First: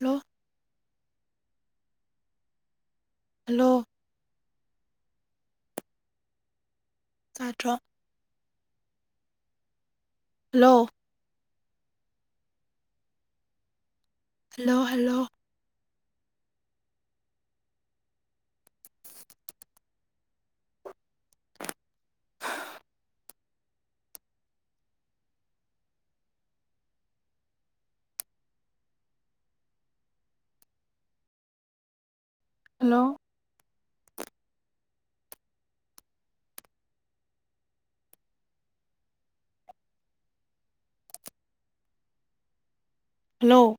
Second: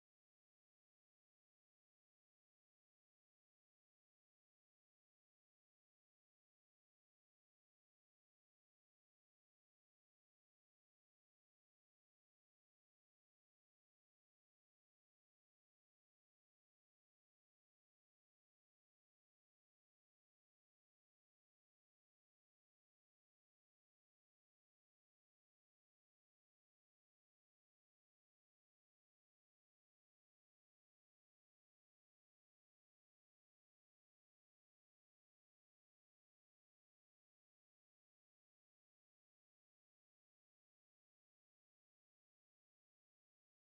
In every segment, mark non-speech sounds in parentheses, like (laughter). ꯂꯣ hello ꯇꯥꯗ꯭ꯔꯣ hello hello hello hello hello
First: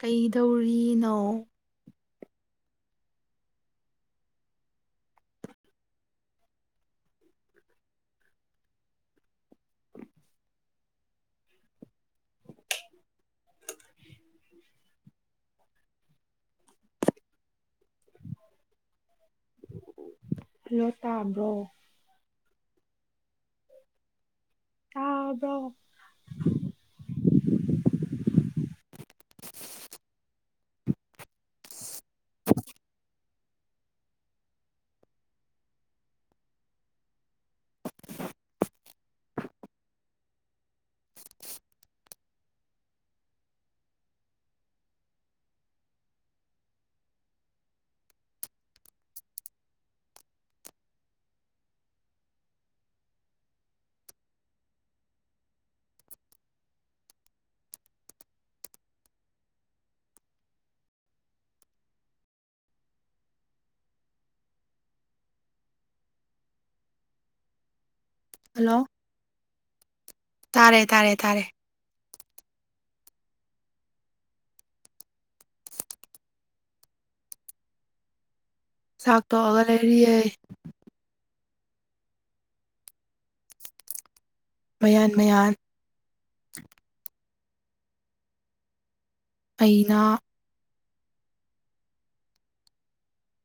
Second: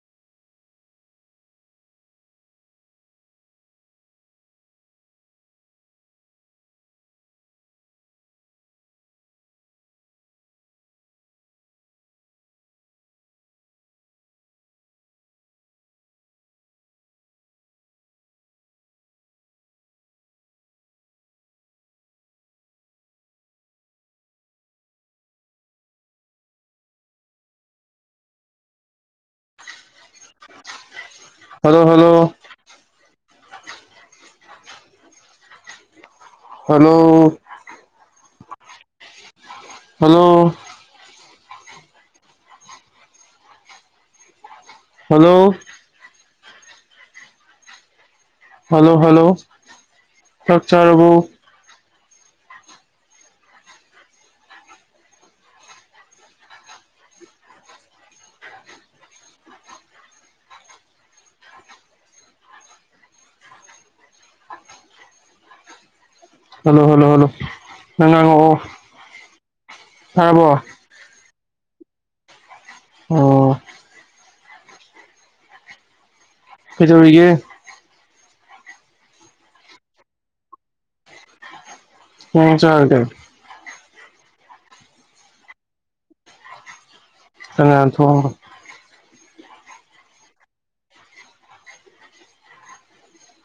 ꯀꯩꯗꯧꯔꯤꯅꯣ (unintelligible) (unintelligible) hello ꯇꯕ꯭ꯔꯣ ꯇꯥꯕ꯭ꯔꯣ hello hello hello hello hello hello hello ꯆꯥꯛ ꯆꯥꯔꯕꯣ ꯍꯜꯂꯣ ꯍꯜꯂꯣ ꯍꯜꯂꯣ ꯅꯪꯉꯥꯡꯉꯛꯑꯣ ꯍꯜꯂꯣ ꯇꯥꯔꯦ ꯇꯥꯔꯦ ꯇꯥꯔꯦ ꯑꯣ ꯀꯩꯗꯧꯔꯤꯒꯦ ꯆꯥꯛ ꯇꯣꯛꯑꯒ ꯂꯩꯔꯤꯌꯦ (unintelligible) ꯆꯥꯔꯒꯦ ꯃꯌꯥꯟ ꯃꯌꯥꯟ ꯀꯅꯥ ꯊꯣꯡꯕꯥ ꯑꯩꯅꯥ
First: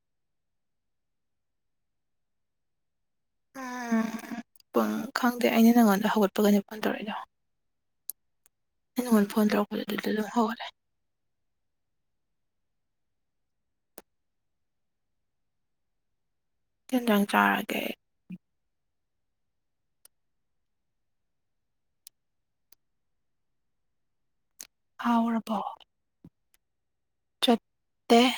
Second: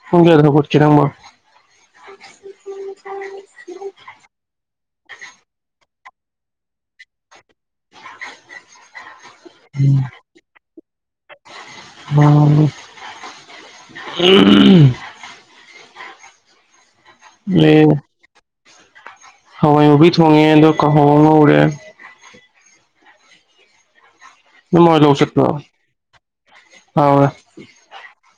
ꯄꯨꯡ ꯀꯌꯥꯗ ꯍꯧꯒꯠꯀꯦ ꯅꯪꯕꯣ (unintelligible) ꯎꯝ ꯄꯨꯡ ꯈꯪꯗꯦ ꯑꯩꯅ ꯅꯪꯉꯣꯟꯗ ꯍꯧꯒꯠꯄꯒꯅꯦ ꯐꯣꯟ ꯇꯧꯔꯛꯏꯗꯣ ꯑꯩ ꯅꯉꯣꯟ ꯐꯣꯟ ꯇꯧꯔꯛꯄꯗ ꯑꯗꯨꯗ ꯑꯗꯨꯝ ꯍꯧꯒꯠꯂꯦ ꯑꯣ (unintelligible) ꯀꯩꯖꯥꯡ ꯆꯥꯔꯒꯦ ꯑꯦ ꯍꯋꯥꯏ ꯃꯨꯕꯤ ꯊꯣꯡꯉꯦ ꯑꯗꯣ ꯀꯥꯡꯍꯧ ꯑꯃ ꯉꯧꯔꯦ ꯅꯣꯏ ꯃꯥꯍꯣꯏ ꯂꯕꯨꯛ ꯆꯠꯄ꯭ꯔꯣ ꯍꯥꯎꯔꯕꯣ ꯍꯥꯎꯋꯦ ꯇꯦꯍꯦ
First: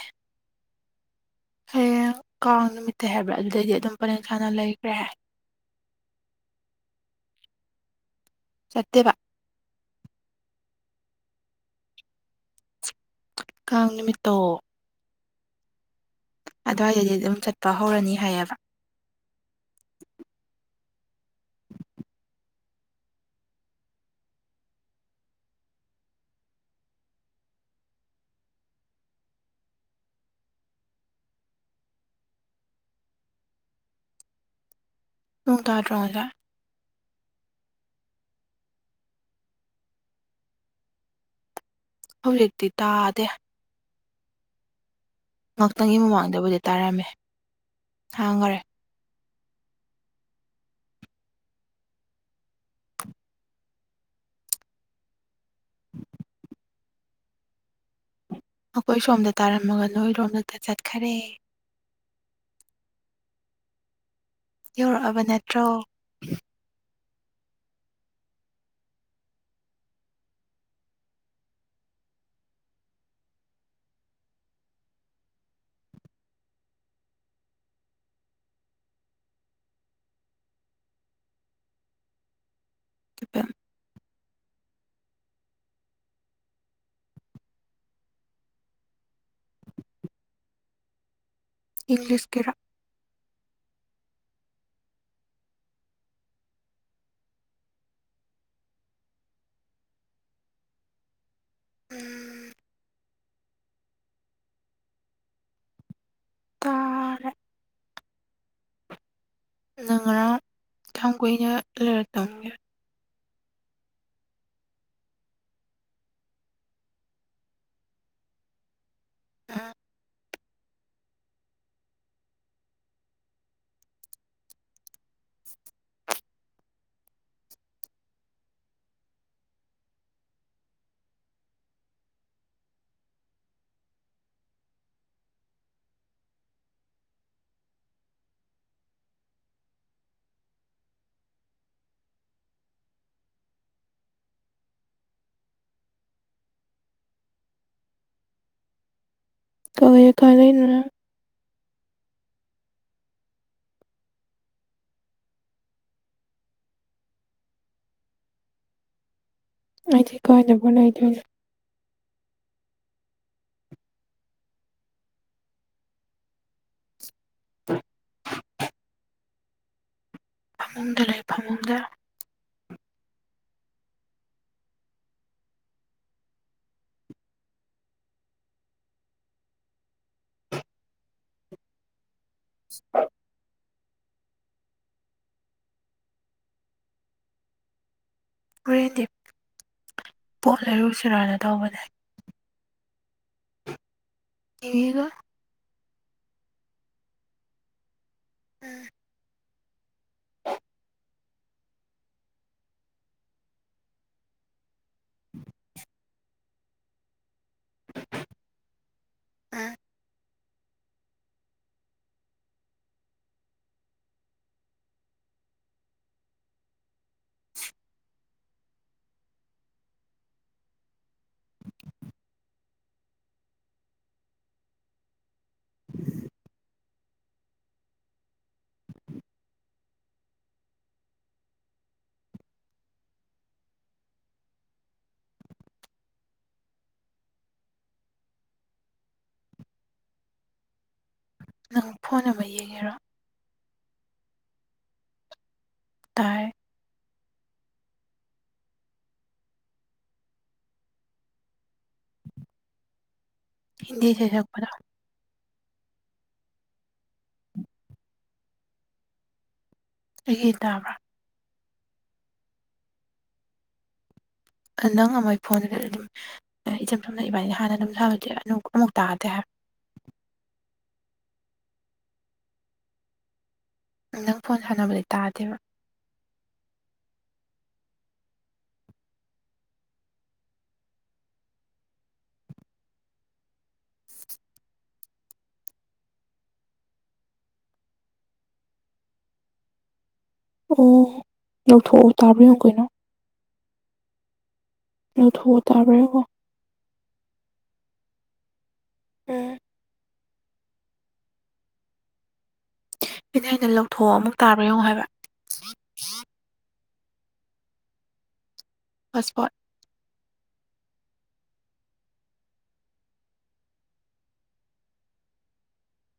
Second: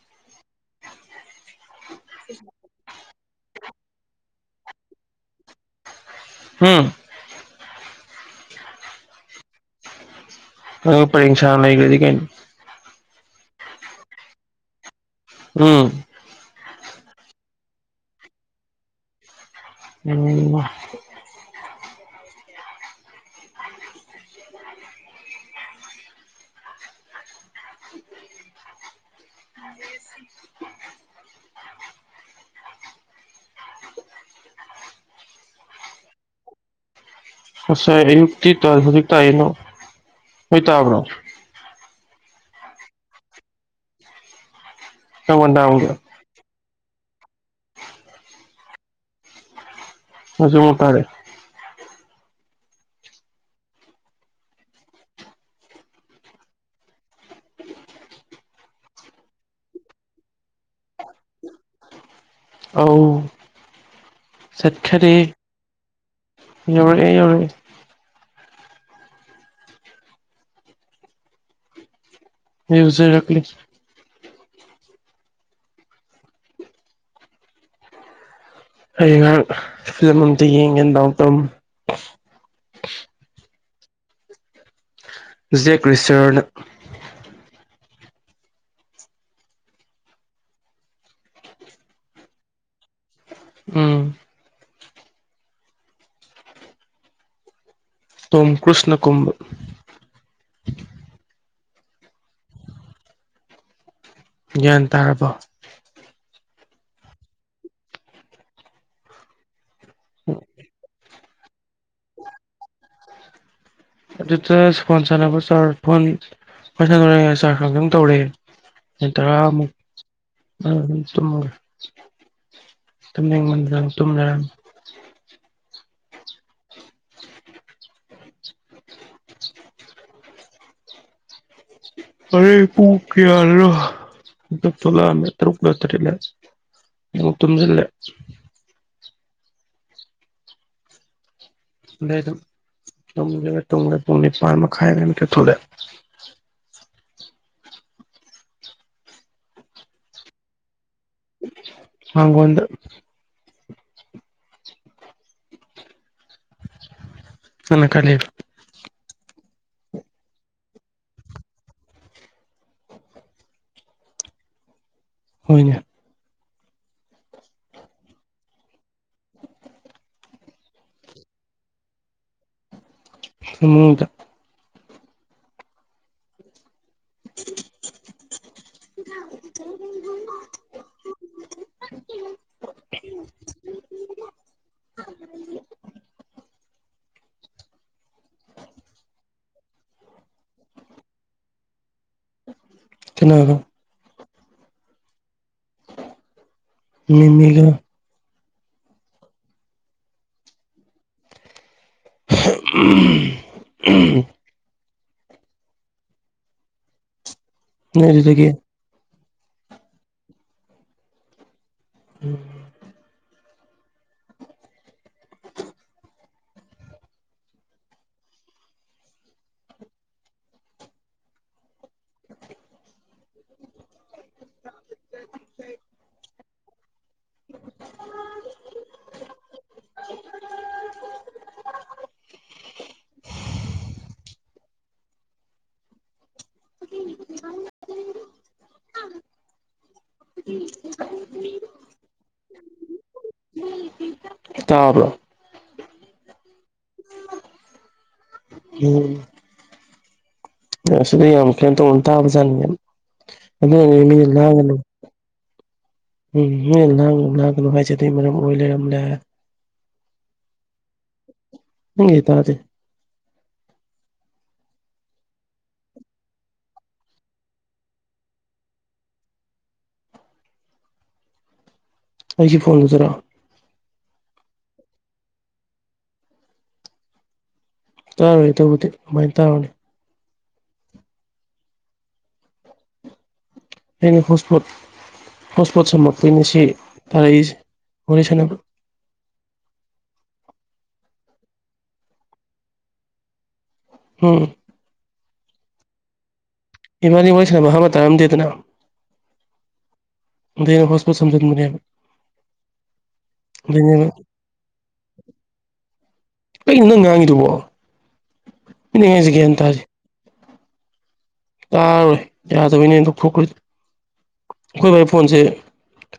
ꯍꯌꯦꯡ ꯀꯥꯡ ꯅꯨꯃꯤꯠꯇꯩ ꯍꯥꯏꯕ꯭ꯔꯥ ꯑꯗꯨꯗꯩꯗꯤ ꯑꯗꯨꯝ ꯄꯔꯦꯡ ꯁꯥꯅ ꯂꯩꯕ ꯌꯥꯍꯥꯏ꯫ ꯍꯝ꯫ ꯆꯠꯇꯦꯕ꯫ ꯑ ꯄꯦꯡꯤꯡꯁꯥꯅ ꯑꯩꯒꯗꯤ ꯀꯅꯤ ꯀꯥꯡ ꯅꯨꯃꯤꯠꯇꯣ꯫ ꯎꯝ ꯑꯗꯨꯋꯥꯏꯗꯗꯤ ꯑꯗꯨꯝ ꯆꯠꯄ ꯍꯧꯔꯅꯤ ꯍꯥꯏꯌꯦꯕ ꯅ ꯑ ꯅꯣꯡ ꯇꯥꯗ꯭ꯔꯣ ꯑꯣꯖꯥ ꯉꯁꯥꯏ ꯑꯌꯨꯛꯇꯤ ꯇꯥꯢ ꯍꯧꯖꯤꯛ ꯇꯥꯢ ꯅꯣ ꯅꯣꯢ ꯇꯥꯕ꯭ꯔꯣ꯫ ꯍꯧꯖꯤꯛꯇꯤ ꯇꯥꯗꯦ ꯅꯪ ꯃꯟꯗꯥꯡꯒꯤ ꯉꯥꯏꯍꯥꯛꯇꯪꯒꯤ ꯃꯃꯥꯡꯗꯕꯨꯗꯤ ꯇꯥꯔꯝꯃꯦ ꯍꯥꯡꯒꯔꯦ ꯍꯧꯖꯤꯛ ꯃꯨꯛ ꯇꯥꯔꯛꯑꯦ꯫ (inaudible) ꯑꯩꯈꯣꯏ ꯁꯣꯝꯗ ꯇꯥꯔꯝꯃꯒ ꯅꯣꯏꯔꯣꯝꯗꯗꯛ ꯆꯠꯈꯔꯦ꯫ ꯑꯧ ꯆꯠꯈꯔꯦ ꯌꯧꯔꯛꯑꯕ ꯅꯠꯇ꯭ꯔꯣ ꯌꯧꯔꯛꯑꯦ ꯌꯧꯔꯛꯑꯦ ꯌꯧꯖꯔꯛꯂꯤ ꯑꯩ ꯉꯍꯥꯛ ꯐꯤꯂꯝ ꯑꯝꯇ ꯌꯦꯡꯒꯦ ꯗꯥꯎ ꯇ (unintelligible) ꯖꯦꯛ ꯔꯤꯆꯔꯠ ꯏꯪꯂꯤꯁ ꯀꯔ ꯎꯝ꯫ ꯇꯣꯝ ꯀ꯭ꯔꯨꯁꯅ ꯀꯨꯝꯕ ꯎꯝ꯫ ꯒ꯭ꯌꯥꯟ ꯇꯥꯔꯕꯣ꯫ ꯇꯥꯔꯦ ꯅꯪ ꯉꯔꯥꯡ ꯀꯌꯥꯝ ꯀꯨꯏꯅ ꯂꯩꯔꯛꯇꯕꯒꯦ꯫ ꯑꯗꯨꯗ ꯐꯣꯟ ꯁꯥꯟꯅꯕ ꯆꯥꯔ ꯐꯣꯟ ꯁꯥꯟꯅ ꯆꯥꯔꯖ ꯉꯥꯛꯇꯪ ꯇꯧꯔꯦ꯫ (unintelligible) ꯇꯨꯝꯅꯤꯡꯃꯟꯗꯅ ꯇꯨꯝ ꯂꯩꯔꯝꯃꯦ ꯑꯔꯦ ꯄ ꯀꯌꯥ ꯊꯣꯛꯂ ꯇꯔꯨꯛ ꯂ ꯇꯔꯦꯂ ꯃꯨꯛ ꯇꯨꯝꯖꯜꯂꯦ (unintelligible) ꯄꯨꯡ ꯅꯤꯄꯥꯜ ꯃꯈꯥꯢ ꯑꯗꯥꯢꯗ ꯃꯤꯀꯞ ꯊꯣꯛꯂꯛꯑꯦ꯫ ꯀꯋꯥꯏ ꯈꯜꯂꯤꯅꯣ ꯅꯪ꯫ ꯃꯥꯡꯒꯣꯟꯗ ꯅꯪꯅ ꯀꯥꯢ ꯂꯩꯕ꯫ ꯑꯩꯗꯤ ꯀꯥꯏꯅꯕꯂꯩꯇꯦ꯫ ꯍꯣꯏꯅꯦ (inaudible) ꯐꯃꯨꯡꯗ ꯂꯩ ꯐꯃꯨꯡꯗ ꯐꯃꯨꯡꯗ꯫ (inaudible) (unintelligible) ꯋꯦꯟꯗꯦ ꯄꯣꯠ ꯂꯩꯔꯨꯁꯦꯔꯥꯅ ꯇꯧꯕꯅꯦ꯫ ꯀꯅꯥꯒ (unintelligible) ꯒ ꯅꯤꯅꯦꯒ꯫ ꯎꯝ ꯎꯝ ꯎꯝ (unintelligible) ꯅꫭꯏ ꯑꯗꯨꯗꯒꯤ ꯑꯥ (unintelligible) (inaudible) (unintelligible) (unintelligible) ꯅꯪ ꯐꯣꯟ ꯅꯥꯝꯕꯔ ꯌꯦꯡꯉꯤꯔꯣ ꯇꯥꯕ꯭ꯔꫭ ꯇꯥꯏ ꯎꯝ ꯅꯪ ꯁꯤꯗ ꯌꯥꯝ ꯀꯩꯩꯅꯇꯧꯅ ꯇꯥꯕꯖꯥꯠꯅꯤꯅꯦ ꯑꯗꯨꯅꯅꯤ ꯍꯤꯟꯗꯤ ꯃꯤ ꯏꯁꯩ ꯁꯛꯄꯗꯣ ꯂꯥꯏꯅ (unintelligible) ꯎꯝ ꯃꯩꯅ ꯂꯥꯡꯒꯅꯨ ꯂꯥꯡꯒꯅꯨ ꯍꯥꯏꯁꯦ ꯑꯗꯨꯒꯤ ꯃꯔꯝ ꯑꯣꯏ ꯂꯩꯔꯝꯃꯦ ꯑꯩꯒꯤ ꯇꯥꯕ꯭ꯔꫭ ꯅꯪꯒꯤ ꯇꯥꯗꯦ꯫ ꯅꯪ ꯑꯃ ꯃꯩꯏ ꯐꯣꯟꯗꯨꯗ ꯑꯗꯨꯝ ꯏꯆꯝ ꯆꯝꯅ ꯏꯕꯥꯅꯤ ꯍꯥꯟꯅ ꯑꯗꯨꯝ ꯁꯥꯟꯅ (unintelligible) ꯑꯃꯨꯛ ꯇꯥꯔꯦ ꯍꯥꯏꯕ ꯑꯩꯁꯤ ꯐꯣꯟ (unintelligible) ꯅꯪ ꯐꯣꯟ ꯁꯥꯟꯅꯕꯗꯤ ꯇꯥꯗꯦꯕ ꯇꯥꯔꯣꯏ ꯑꯗꯨꯕꯨꯗꯤ ꯀꯃꯥꯏꯅ ꯇꯥꯔꯨꯅꯤ ꯑꯩꯅ ꯍꯣꯁꯄꯣꯠ ꯍꯣꯁꯄꯣꯠ ꯁꯃꯛꯄꯩꯏꯅꯦ ꯁꯤ ꯇꯥꯔꯛꯏꯁꯦ ꯋꯥꯔꯤ ꯁꯥꯟꯅꯕ ꯑꯣ ꯂꯧꯊꯣꯛꯑꯣ ꯇꯥꯕ꯭ꯔ ꯌꯦꯡꯑꯨ ꯀꯩꯅꯣ ꯎꯝ ꯂꯧꯊꯣꯛꯑꫭ ꯇꯥꯕ꯭ꯔꯥ ꯌꯦꯡꯑꫭ ꯏꯕꯅꯤ ꯋꯔꯤ ꯁꯥꯟꯅꯕ ꯑꯍꯥꯟꯕ ꯇꯥꯔꯝꯗꯦꯗꯅ ꯎꯝ ꯑꯗꯨ ꯍꯣꯁꯄꫭꯠ ꯁꯝꯖꯤꯟꯕꯅꯦꯕ ꯑꯩꯅ ꯑꯩꯅ ꯂꯧꯊꯣꯛꯑ ꯑꯃꯨꯛ ꯇꯕ꯭ꯔ ꯌꯦꯡꯉꯣ ꯍꯥꯏꯕ ꯀꯩꯅꫭ ꯅꯪꯅ ꯉꯥꯡꯉꯤꯗꯨꯕꯣ ꯃꯤꯅ ꯉꯥꯡ ꯉꯤꯏꯁꯤ ꯍꯣꯠꯁꯄꯣꯠ ꯒꯤꯌꯥꯟ ꯇꯥꯗꯦ ꯇꯥꯔꯣꯏ ꯌꯥꯗꯕꯩꯅꯦ ꯑꯩꯅ ꯂꯥꯎꯊꯣꯛꯈ꯭ꯔꯦ ꯑꯩꯈꯣꯏ ꯕꯥꯒꯤ ꯐꯣꯟꯁꯦ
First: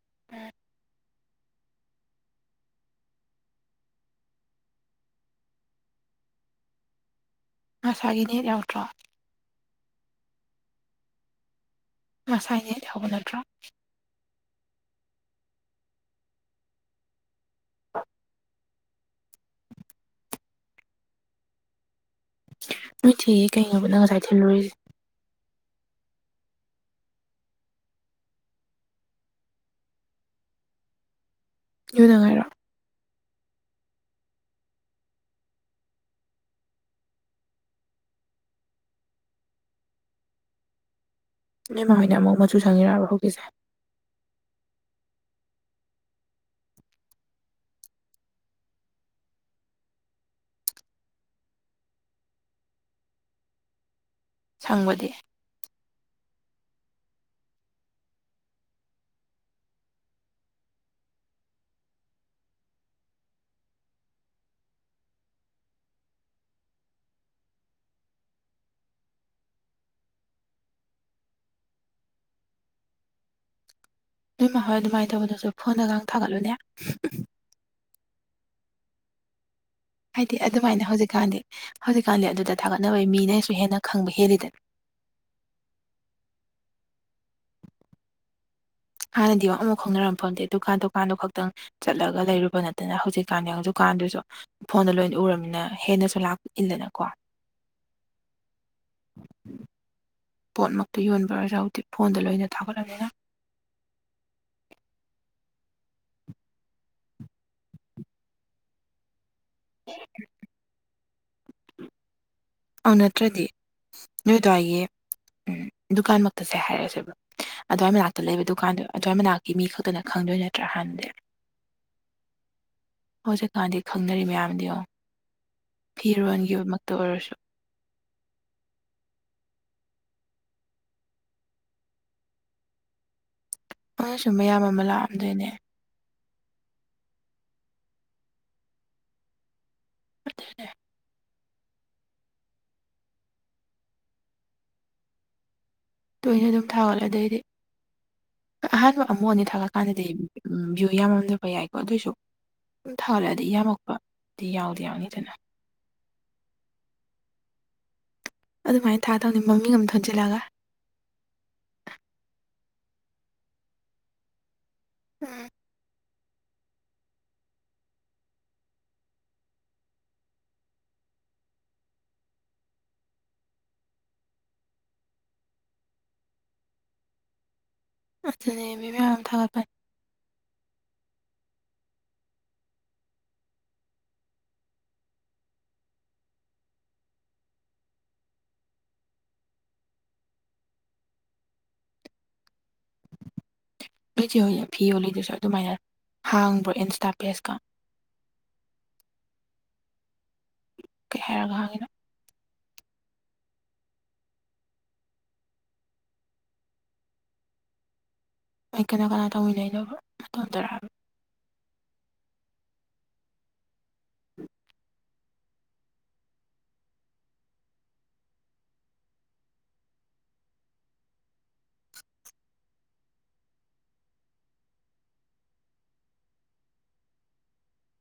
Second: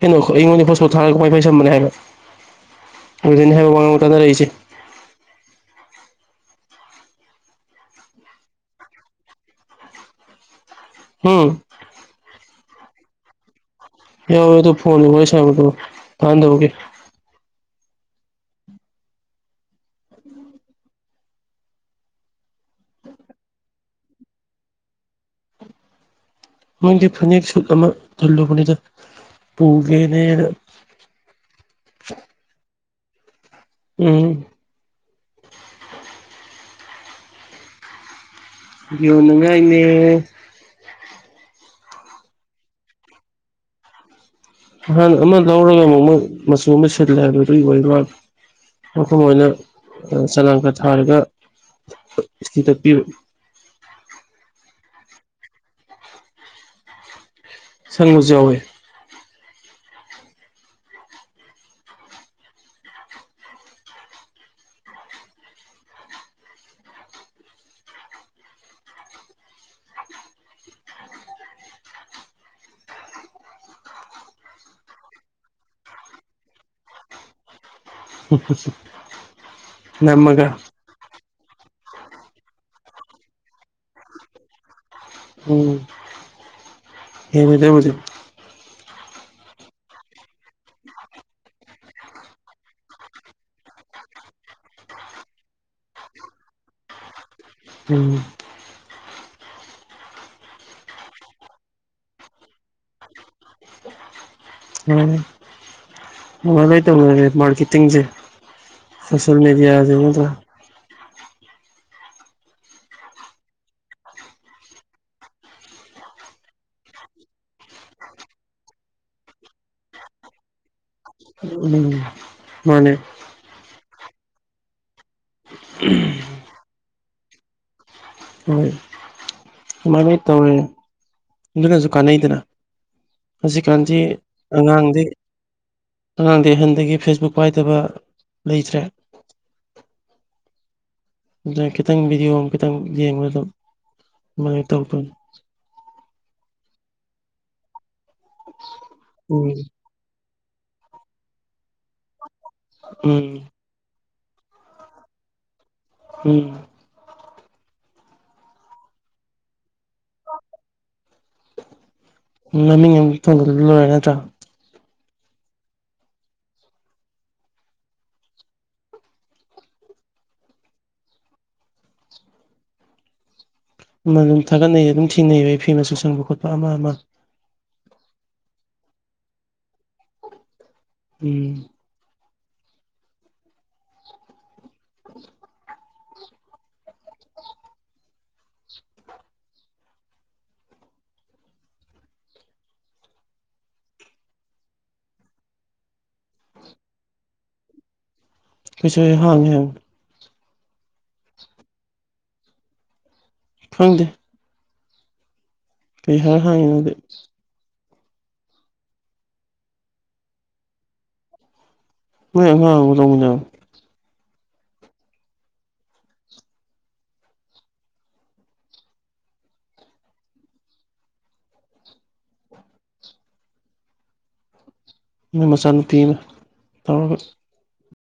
ꯀꯩꯅꯣ ꯑꯩꯉꯣꯟꯗꯩ ꯍꯣꯁꯄꯣꯠ ꯊꯥꯔꯒ ꯋꯥꯏ ꯐꯥꯢ ꯁꯝꯕꯅꯦꯕ ꯍꯥꯏꯕ ꯑꯗꯨꯅꯦ ꯍꯥꯏꯕ ꯋꯥꯉꯥꯡꯕ ꯇꯥꯟꯅꯔꯛꯏꯁꯦ꯫ ꯃꯁꯥꯒꯤ ꯅꯦꯠ ꯌꯥꯎꯗ꯭ꯔꯣ ꯍꯨꯝ ꯃꯁꯥꯒꯤ ꯅꯦꯠ ꯌꯥꯎꯕ ꯅꯠꯇꯔꯣ ꯌꯥꯋꯦ ꯑꯗꯨ ꯐꯣꯟꯗꫭ ꯋꯥꯔꯤ ꯁꯥꯟꯅꯕꯗꯣ ꯇꯥꯅꯗꯕꯒꯤ (inaudible) ꯅꯠꯇꯤꯌꯦ ꯀꯩꯅꯣꯕ ꯅꯪꯅ ꯉꯁꯥꯏ ꯊꯤꯂꯨꯔꯤꯁꯦ ꯃꯣꯏꯗꯤ ꯐꯅꯦꯛ ꯁꯨꯠ ꯑꯃ ꯊꯜꯂꯨꯕꯅꯤꯗꯥ ꯄꯨꯒꯦꯅꯦꯅ (unintelligible) ꯉꯥꯏꯔꫭ ꯎꯝ (unintelligible) ꯉꯥꯥꯏꯅꯦ ꯅꫭꯏ ꯃꯥ ꯍꯣꯏꯅ ꯑꯃꯨꯛ ꯃꯆꯨ ꯁꯪꯉꯔꯛꯑꯕ ꯍꯧꯖꯤꯛꯁꯦ ꯅꯍꯥꯟ ꯑꯃ ꯂꯧꯔꯒ ꯑꯃꯨꯛ ꯃꯆꯨ ꯑꯃ ꯁꯤꯜꯂꯦ ꯑꯗꯨꯗꯒꯤ ꯑꯣꯏꯕ ꯃꯥꯟ (unintelligible) ꯑꯩꯈꯣꯏ ꯃꯥ ꯃꫭꯏꯅ ꯆꯅꯥꯡꯒ ꯊꯥꯔꯒ ꯏꯁꯇꯤ ꯇꯥꯛꯄꯤꯕ ꯁꯪꯕꯗꯤ ꯁꯪꯕꯁꯨ ꯌꯥꯎꯋꯦ ꯅꯣꯏ ꯃꯥ ꯍꯣꯏ ꯑꯗꯨꯃꯥꯏꯅ ꯇꯧꯕꯗꯁꯨ ꯐꯣꯟꯗꯉꯥꯡ ꯊꯥꯒꯠꯂꯨꯅꯦ (unintelligible) ꯍꯥꯏꯗꯤ ꯅꯝꯃꯒ ꯑꯗꯨꯃꯥꯏꯅ ꯍꯧꯖꯤꯛꯀꯥꯟꯗꯤ ꯍꯧꯖꯤꯛꯀꯥꯟꯗꯤ ꯑꯗꯨꯗ ꯊꯥꯒꯠꯅꯕꯩ ꯃꯤꯅꯁꯨ ꯍꯦꯟꯅ ꯈꯪꯕ ꯍꯦꯜꯂꯤꯗꯅ ꯎꯝ ꯍꯦꯜꯂꯤ ꯑꯗꯨꯕꯨꯗꯤ ꯍꯥꯟꯅꯗꯤ ꯋꯥꯨꯥꯎ ꯈꯥꯎꯅꯔꯝ ꯐꯪꯗꯦ ꯗꯨꯀꯥꯟ ꯗꯨꯀꯥꯟꯗꯣ ꯈꯛꯇꯪ ꯆꯠꯂꯒ ꯂꯩꯔꯨꯕ ꯅꯠꯇꯅ ꯍꯧꯖꯤꯛꯀꯥꯟꯗꯤ ꯍꯧꯛꯀꯥꯟꯗꯨꯁꯨ ꯐꯣꯟꯗꯣ ꯂꯣꯏꯅ ꯎꯔꯕꯅꯤꯅ ꯍꯦꯟꯅꯁꯨ ꯂꯥꯛ ꯏꯟꯗꯅꯀꯣ ꯎꯝ ꯄꯣꯠꯃꯛꯇ ꯌꯣꯟꯕꯖꯁꯨ ꯍꯧꯖꯤꯤ ꯐꯣꯟꯗ ꯂꯣꯏꯅ ꯊꯥꯒꯠꯂꯅꯤꯅ ꯎꯝ ꯅꯨꯡꯉꯥꯏ ꯂꯣꯏ ꯇꯧꯅꯔꯦ ꯃꯥꯔꯀꯦꯇꯤꯡꯁꯦ ꯁꯣꯁꯦꯜ ꯃꯦꯗꯤꯌꯥꯁꯦ ꯅꯠꯇ꯭ꯔꯒ ꯑꯧ ꯅꯠꯇ꯭ꯔꯗꯤ ꯅꯣꯏ ꯑꯗꯨ꯭ꯋꯥꯏꯒꯤ ꯎꯝ ꯗꯨꯀꯥꯟꯃꯛꯇꯁꯦ ꯍꯥꯏꯔꯁꯦꯕ ꯑꯗꯨꯋꯥꯏ ꯃꯅꯥꯛꯇ ꯂꯩꯕ ꯗꯨꯀꯥꯟꯗꯣ ꯑꯗꯨꯋꯥꯏ ꯃꯅꯥꯛꯀꯤ ꯃꯤ ꯈꯛꯇꯅ ꯈꯪꯗꯣꯏ ꯅꯠꯇ꯭ꯔꯥ ꯍꯥꯟꯗꯤꯦ ꯎꯝ ꯃꯥꯅꯦ ꯍꯧꯖꯤꯛꯀꯥꯟꯗꯤ ꯈꯪꯅꯔꯤ ꯃꯌꯥꯝꯗꯤ ꯑꯣ ꯐꯤꯔꯣꯟꯒꯤꯃꯛꯇ ꯑꯣꯏꯔꯁꯨ ꯍꯣꯏ ꯑꯗꯨꯃꯥꯏ ꯇꯧꯔꯦ ꯑꯗꯨꯅꯁꯨ ꯀꯥꯟꯅꯩꯗꯅ ꯍꯧꯖꯤꯛꯀꯥꯟꯁꯤ ꯑꯗꯨꯅꯁꯨ ꯃꯌꯥꯝ ꯑꯃ ꯑꯉꯥꯡꯗꯤ ꯂꯥꯛꯑꯝꯗꯣꯏꯅꯦ ꯑꯉꯥꯡꯗꯤ ꯑꯍꯟꯗꯒꯤ ꯐꯦꯁꯕꯨꯛ ꯄꯥꯏꯗꯕ ꯂꯩꯇ꯭ꯔꯦ ꯄꯦ ꯑꯗꯨꯅ ꯈꯤꯇꯪ ꯚꯤꯗꯤꯑꯣ ꯑꯃ ꯈꯤꯇꯪ ꯌꯦꯡꯕꯗꯝ ꯑꯗꯨꯃꯥꯏꯅ ꯇꯧꯛꯇꯅꯤ ꯇꯣꯏꯅ ꯑꯗꯨꯝ ꯊꯥꯒꯠꯂꯦ ꯑꯗꯩꯗꯤ ꯑꯍꯥꯟꯕ ꯑꯃꯛꯅꯤ ꯎꯝ ꯊꯥꯒꯠꯂꯀꯥꯟꯗꯗꯤ ꯎꯝ ꯚꯨ ꯌꯥꯝꯃꯝꯗꯕ ꯌꯥꯏꯀꯣ ꯑꯗꯨꯑꯣꯏꯁꯨ ꯎꯝ ꯊꯥꯒꯠꯂꯛꯑꯗꯤ ꯌꯥꯝꯃꯛꯄ ꯗꯤ ꯌꯥꯎꯗꯤ ꯌꯥꯎꯅꯤꯗꯅ ꯎꯝ ꯑꯗꯨꯃꯥꯏꯅ ꯊꯥꯗꯧꯅꯤ ꯃꯃꯤꯡ ꯑꯃꯝ ꯊꯣꯟꯖꯤꯜꯂꯒ ꯎ ꯃꯃꯤꯡ ꯑꯃ ꯊꯣꯡꯒꯠꯂ ꯂꯣꯏꯔꯦ ꯅꯠꯇ꯭ꯔꯥ ꯎꯝ ꯑꯗꯨꯝ ꯊꯥꯒꯠꯅꯩꯌꯦ ꯑꯗꯨꯝ ꯊꯦꯡꯅꯩꯌꯦꯕ ꯐꯤ ꯃꯁꯨ ꯁꯪꯕ ꯈꯣꯠꯄ ꯑꯃ ꯑꯃ ꯑꯗꯨꯅꯦꯕꯤ ꯃꯌꯥꯝ ꯊꯥꯒꯠꯄꯅꯦ ꯎꯝ ꯐ ꯐꯤ ꯌꯣꯜꯂꯤꯗꯨꯁꯨ ꯑꯗꯨꯃꯥꯏꯅ ꯍꯥꯡꯕ꯭ꯔꯣ ꯏꯟꯁꯇꯥ ꯄꯦꯖꯀ ꯀꯩꯁꯨ ꯍꯥꯡꯉꯦ ꯍꯪ ꯀꯩ ꯍꯥꯏꯔꯒ ꯍꯪꯉꯤꯅꯣ ꯐꯪꯗꯦ ꯄꯩꯁꯥꯔ ꯍꯥꯡꯉꯅꯗ ꯑꯩ ꯀꯅꯥ ꯀꯅꯥ ꯇꯧꯃꯤꯟꯅꯩꯗꯣ ꯇꯣꯟꯖꯔꯛꯑꯕ ꯎ ꯃꯣ ꯃꯅꯣ ꯃꯆꯥꯅꯨꯄꯤꯤꯅ ꯇꯧꯔꯒ